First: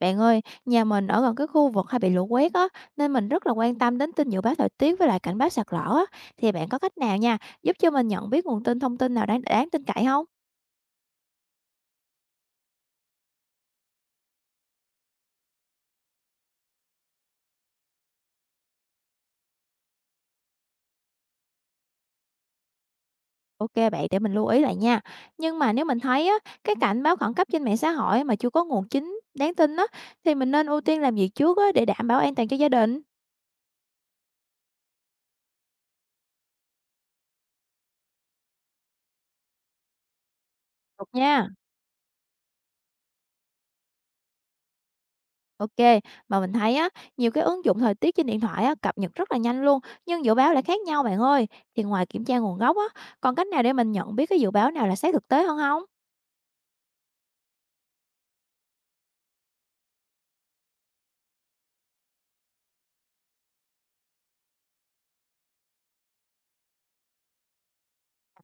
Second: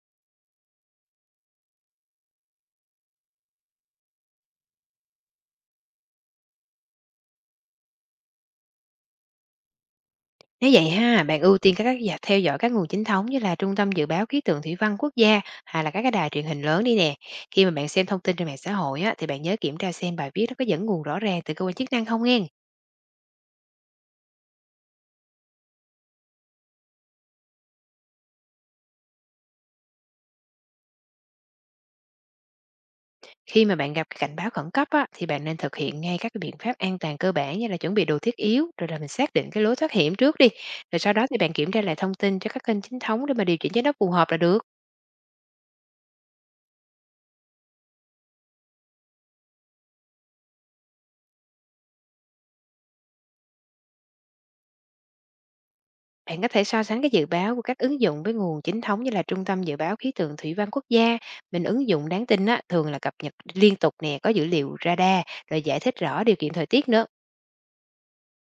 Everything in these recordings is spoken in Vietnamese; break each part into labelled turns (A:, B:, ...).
A: Bạn ơi, nhà mình ở gần cái khu vực hay bị lũ quét á, nên mình rất là quan tâm đến tin dự báo thời tiết với lại cảnh báo sạt lở á. Thì bạn có cách nào nha, giúp cho mình nhận biết nguồn tin thông tin nào đáng đáng tin cậy không?
B: Nếu vậy ha, bạn ưu tiên các dạp theo dõi các nguồn chính thống như là Trung tâm Dự báo Khí tượng Thủy văn Quốc gia hay là các cái đài truyền hình lớn đi nè. Khi mà bạn xem thông tin trên mạng xã hội á, thì bạn nhớ kiểm tra xem bài viết nó có dẫn nguồn rõ ràng từ cơ quan chức năng không nghe.
A: Ok bạn, để mình lưu ý lại nha. Nhưng mà nếu mình thấy á, cái cảnh báo khẩn cấp trên mạng xã hội mà chưa có nguồn chính đáng tin á, thì mình nên ưu tiên làm gì trước á để đảm bảo an toàn cho gia đình.
B: Khi mà bạn gặp cái cảnh báo khẩn cấp á, thì bạn nên thực hiện ngay các cái biện pháp an toàn cơ bản như là chuẩn bị đồ thiết yếu rồi là mình xác định cái lối thoát hiểm trước đi. Rồi
A: Được
B: sau đó thì
A: nha.
B: bạn kiểm tra lại thông tin cho các kênh chính thống để mà điều chỉnh cho nó phù hợp là được.
A: OK, mà mình thấy á, nhiều cái ứng dụng thời tiết trên điện thoại á, cập nhật rất là nhanh luôn, nhưng dự báo lại khác nhau bạn ơi. Thì ngoài kiểm tra nguồn gốc á, còn cách nào để mình nhận biết cái dự báo nào là sát thực tế hơn không?
B: Bạn có thể so sánh cái dự báo của các ứng dụng với nguồn chính thống như là Trung tâm Dự báo Khí tượng Thủy văn Quốc gia. Mình ứng dụng đáng tin á, thường là cập nhật liên tục nè, có dữ liệu radar, rồi giải thích rõ điều kiện thời tiết nữa.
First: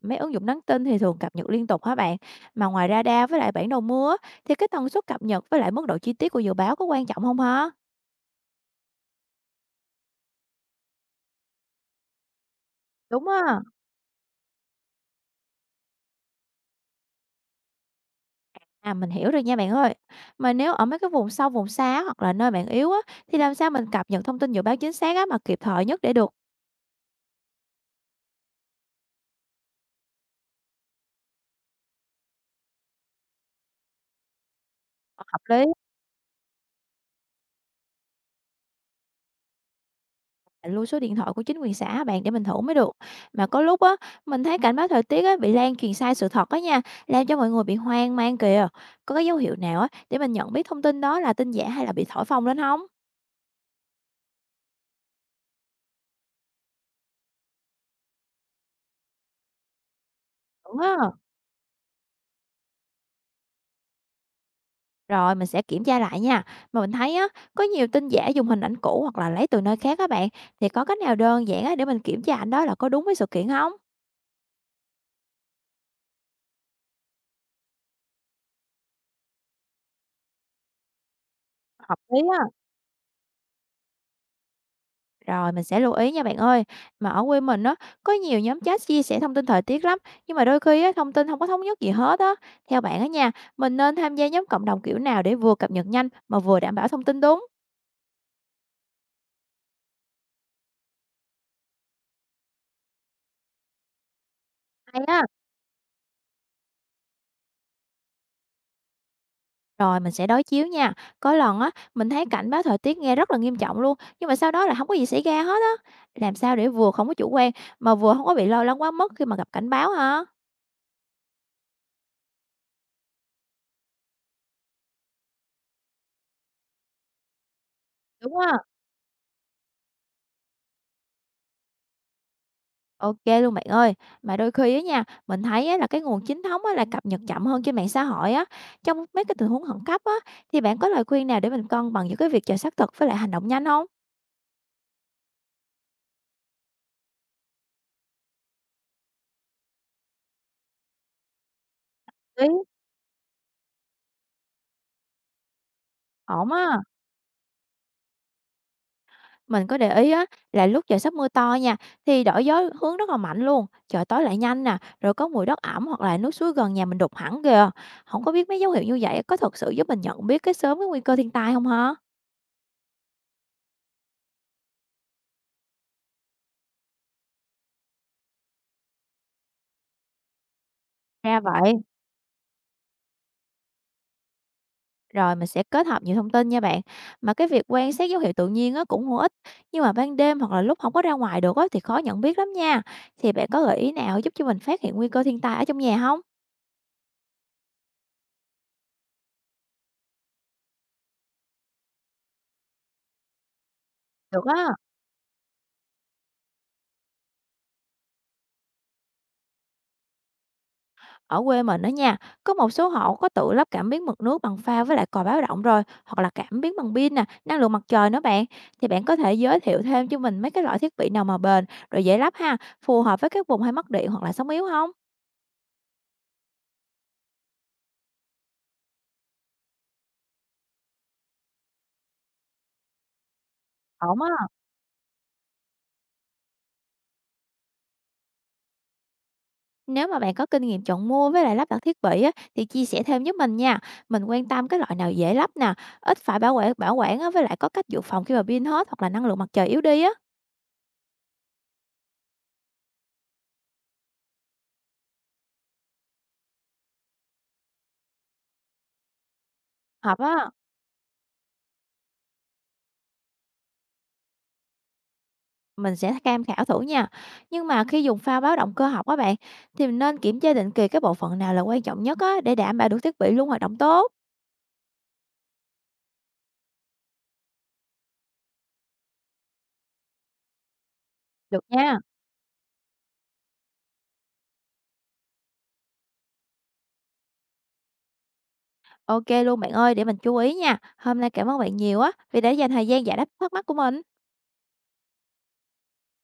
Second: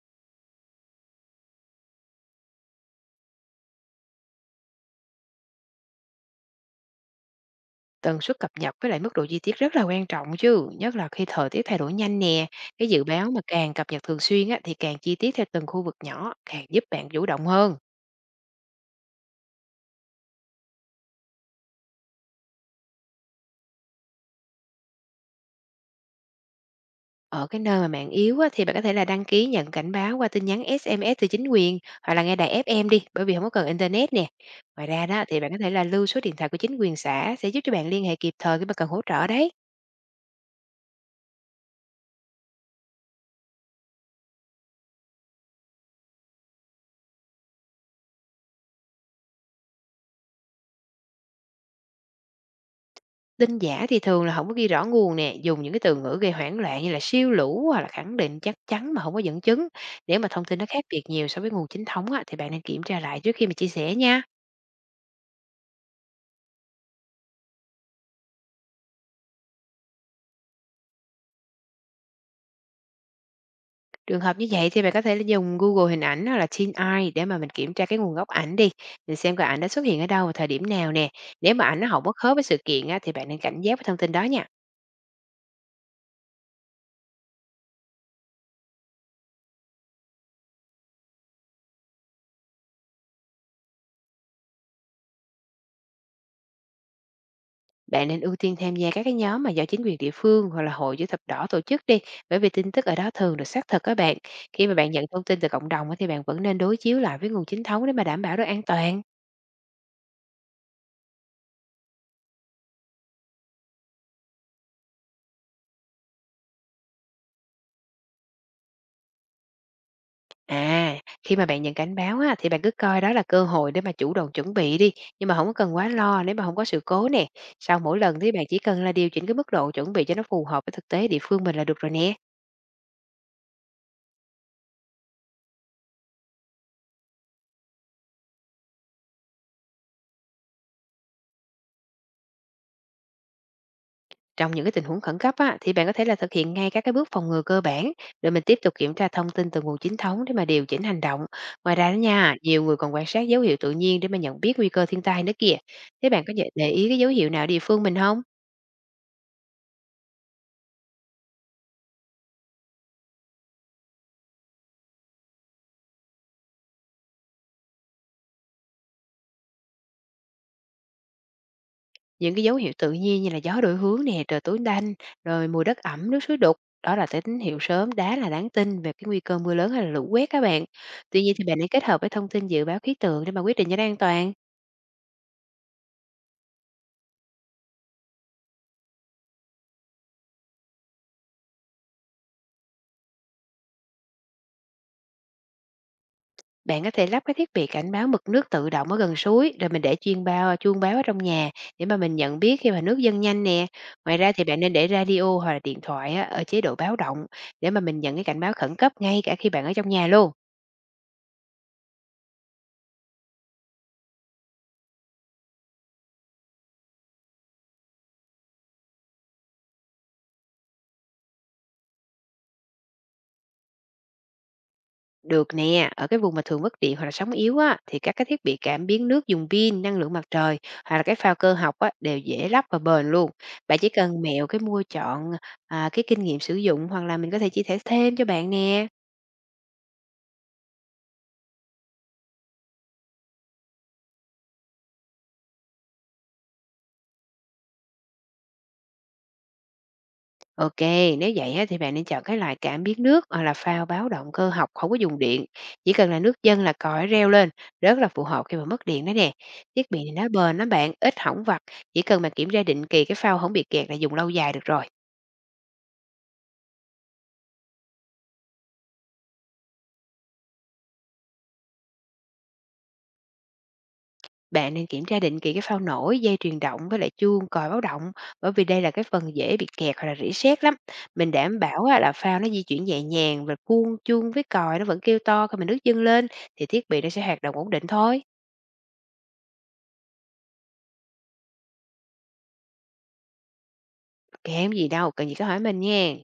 A: Mấy ứng dụng nhắn tin thì thường cập nhật liên tục hả bạn? Mà ngoài radar với lại bản đồ mưa á, thì cái tần suất cập nhật với lại mức độ chi tiết của dự báo có quan trọng không hả?
B: Tần suất cập nhật với lại mức độ chi tiết rất là quan trọng chứ, nhất là khi thời tiết thay đổi nhanh nè. Cái dự
A: Đúng
B: báo mà
A: á.
B: càng cập nhật thường xuyên á, thì càng chi tiết theo từng khu vực nhỏ, càng giúp bạn chủ động hơn.
A: À mình hiểu rồi nha bạn ơi. Mà nếu ở mấy cái vùng sâu vùng xa hoặc là nơi bạn yếu á thì làm sao mình cập nhật thông tin dự báo chính xác á mà kịp thời nhất để được
B: Ở cái nơi mà mạng yếu á, thì bạn có thể là đăng ký nhận cảnh báo qua tin nhắn SMS từ chính quyền hoặc là nghe đài FM đi, bởi vì không có cần internet nè. Ngoài ra đó thì
A: hợp
B: bạn có
A: lý?
B: thể là lưu số điện thoại của chính quyền xã, sẽ giúp cho bạn liên hệ kịp thời khi mà cần hỗ trợ đấy.
A: Mình lưu số điện thoại của chính quyền xã bạn để mình thủ mới được. Mà có lúc á, mình thấy cảnh báo thời tiết á, bị lan truyền sai sự thật á nha, làm cho mọi người bị hoang mang kìa. Có cái dấu hiệu nào á, để mình nhận biết thông tin đó là tin giả hay là bị thổi phồng lên không?
B: Tin giả thì thường là không có ghi rõ nguồn nè, dùng những cái từ ngữ gây hoảng loạn như là siêu lũ hoặc là khẳng định chắc chắn mà không có dẫn chứng. Nếu mà thông tin nó
A: Đúng
B: khác
A: á.
B: biệt nhiều so với nguồn chính thống á, thì bạn nên kiểm tra lại trước khi mà chia sẻ nha.
A: Rồi mình sẽ kiểm tra lại nha. Mà mình thấy á, có nhiều tin giả dùng hình ảnh cũ hoặc là lấy từ nơi khác các bạn. Thì có cách nào đơn giản á, để mình kiểm tra ảnh đó là có đúng với sự kiện không?
B: Trường hợp như vậy thì bạn có thể là dùng Google hình ảnh hoặc là TinEye để mà mình kiểm tra cái nguồn gốc ảnh đi. Mình xem cái ảnh đã xuất hiện ở đâu và thời điểm nào nè. Nếu mà ảnh nó
A: Hợp
B: không có
A: lý
B: khớp với
A: á.
B: sự kiện á, thì bạn nên cảnh giác với thông tin đó nha.
A: Rồi, mình sẽ lưu ý nha bạn ơi. Mà ở quê mình á, có nhiều nhóm chat chia sẻ thông tin thời tiết lắm, nhưng mà đôi khi á, thông tin không có thống nhất gì hết á. Theo bạn á nha, mình nên tham gia nhóm cộng đồng kiểu nào để vừa cập nhật nhanh mà vừa đảm bảo thông tin đúng?
B: Bạn nên ưu tiên tham gia các cái nhóm mà do chính quyền địa phương hoặc là hội chữ thập đỏ tổ chức đi, bởi vì tin tức ở đó thường được xác thực các bạn. Khi mà bạn
A: Hay
B: nhận
A: á.
B: thông tin từ cộng đồng á, thì bạn vẫn nên đối chiếu lại với nguồn chính thống để mà đảm bảo được an toàn.
A: Rồi mình sẽ đối chiếu nha. Có lần á, mình thấy cảnh báo thời tiết nghe rất là nghiêm trọng luôn, nhưng mà sau đó là không có gì xảy ra hết á. Làm sao để vừa không có chủ quan mà vừa không có bị lo lắng quá mức khi mà gặp cảnh báo hả?
B: À, khi mà bạn nhận cảnh báo á, thì bạn cứ coi đó là cơ hội để mà chủ động chuẩn bị đi, nhưng mà không có cần quá lo nếu mà không có sự cố nè. Sau mỗi lần thì
A: Đúng
B: bạn
A: á.
B: chỉ cần là điều chỉnh cái mức độ chuẩn bị cho nó phù hợp với thực tế địa phương mình là được rồi nè.
A: OK luôn bạn ơi. Mà đôi khi á nha, mình thấy á là cái nguồn chính thống á là cập nhật chậm hơn trên mạng xã hội á. Trong mấy cái tình huống khẩn cấp á, thì bạn có lời khuyên nào để mình cân bằng giữa cái việc chờ xác thực với lại hành động nhanh không?
B: Trong những cái tình huống khẩn cấp á, thì bạn có thể là thực hiện ngay các cái bước phòng ngừa cơ bản, rồi mình tiếp tục kiểm tra thông tin từ nguồn chính thống để mà điều chỉnh hành động. Ngoài ra đó nha,
A: Đấy.
B: nhiều người còn quan sát dấu hiệu tự nhiên để mà nhận biết nguy cơ thiên tai nữa kìa. Thế bạn có
A: Ổn á.
B: để ý cái dấu hiệu nào ở địa phương mình không?
A: Mình có để ý á là lúc trời sắp mưa to nha, thì đổi gió hướng rất là mạnh luôn, trời tối lại nhanh nè, rồi có mùi đất ẩm hoặc là nước suối gần nhà mình đục hẳn kìa. Không có biết mấy dấu hiệu như vậy có thật sự giúp mình nhận biết cái sớm cái nguy cơ thiên tai không hả?
B: Những cái dấu hiệu tự nhiên như là gió đổi hướng nè, trời tối đanh, rồi mùi đất ẩm, nước suối đục, đó là cái tín hiệu sớm đá, là đáng tin về cái nguy cơ mưa lớn hay là lũ quét các bạn. Tuy nhiên
A: Ra
B: thì bạn nên
A: vậy.
B: kết hợp với thông tin dự báo khí tượng để mà quyết định cho nó an toàn.
A: Rồi mình sẽ kết hợp nhiều thông tin nha bạn. Mà cái việc quan sát dấu hiệu tự nhiên á cũng hữu ích, nhưng mà ban đêm hoặc là lúc không có ra ngoài được á thì khó nhận biết lắm nha. Thì bạn có gợi ý nào giúp cho mình phát hiện nguy cơ thiên tai ở trong nhà không?
B: Bạn có thể lắp cái thiết bị cảnh báo mực nước tự động ở gần suối, rồi mình để chuyên bao chuông báo ở trong nhà để mà mình nhận biết khi mà nước dâng nhanh nè. Ngoài ra
A: Được
B: thì bạn
A: á,
B: nên để radio hoặc là điện thoại á, ở chế độ báo động để mà mình nhận cái cảnh báo khẩn cấp ngay cả khi bạn ở trong nhà luôn.
A: ở quê mình đó nha, có một số hộ có tự lắp cảm biến mực nước bằng pha với lại còi báo động rồi, hoặc là cảm biến bằng pin nè, năng lượng mặt trời nữa bạn. Thì bạn có thể giới thiệu thêm cho mình mấy cái loại thiết bị nào mà bền, rồi dễ lắp ha, phù hợp với các vùng hay mất điện hoặc là sóng yếu không?
B: Được nè, ở cái vùng mà thường mất điện hoặc là sóng yếu á, thì các cái thiết bị cảm biến nước dùng pin, năng lượng mặt trời hoặc là cái phao cơ học á, đều dễ lắp và bền luôn. Bạn chỉ
A: Ổn
B: cần
A: á.
B: mẹo cái mua chọn à, cái kinh nghiệm sử dụng hoặc là mình có thể chia sẻ thêm cho bạn nè.
A: Nếu mà bạn có kinh nghiệm chọn mua với lại lắp đặt thiết bị á, thì chia sẻ thêm giúp mình nha. Mình quan tâm cái loại nào dễ lắp nè, ít phải bảo quản á, với lại có cách dự phòng khi mà pin hết hoặc là năng lượng mặt trời yếu đi á.
B: Ok, nếu vậy á, thì bạn nên chọn cái loại cảm biến nước hoặc là phao báo động cơ học không có dùng điện. Chỉ cần là nước dâng là còi reo lên, rất là phù hợp khi mà mất điện đó nè. Thiết bị này
A: Hợp
B: nó
A: á,
B: bền lắm bạn, ít hỏng vặt. Chỉ cần mà kiểm tra định kỳ cái phao không bị kẹt là dùng lâu dài được rồi.
A: mình sẽ tham khảo thử nha. Nhưng mà khi dùng phao báo động cơ học á bạn, thì mình nên kiểm tra định kỳ cái bộ phận nào là quan trọng nhất á, để đảm bảo được thiết bị luôn hoạt động tốt.
B: Bạn nên kiểm tra định kỳ cái phao nổi, dây truyền động với lại chuông còi báo động, bởi vì đây là cái phần dễ bị kẹt hoặc là rỉ sét lắm. Mình đảm
A: Được
B: bảo
A: nha.
B: á, là phao nó di chuyển nhẹ nhàng và cuông chuông với còi nó vẫn kêu to khi mình nước dâng lên thì thiết bị nó sẽ hoạt động ổn định thôi.
A: Ok luôn bạn ơi, để mình chú ý nha. Hôm nay cảm ơn bạn nhiều á, vì đã dành thời gian giải đáp thắc mắc của mình.
B: Kém gì đâu, cần gì cứ hỏi mình nha.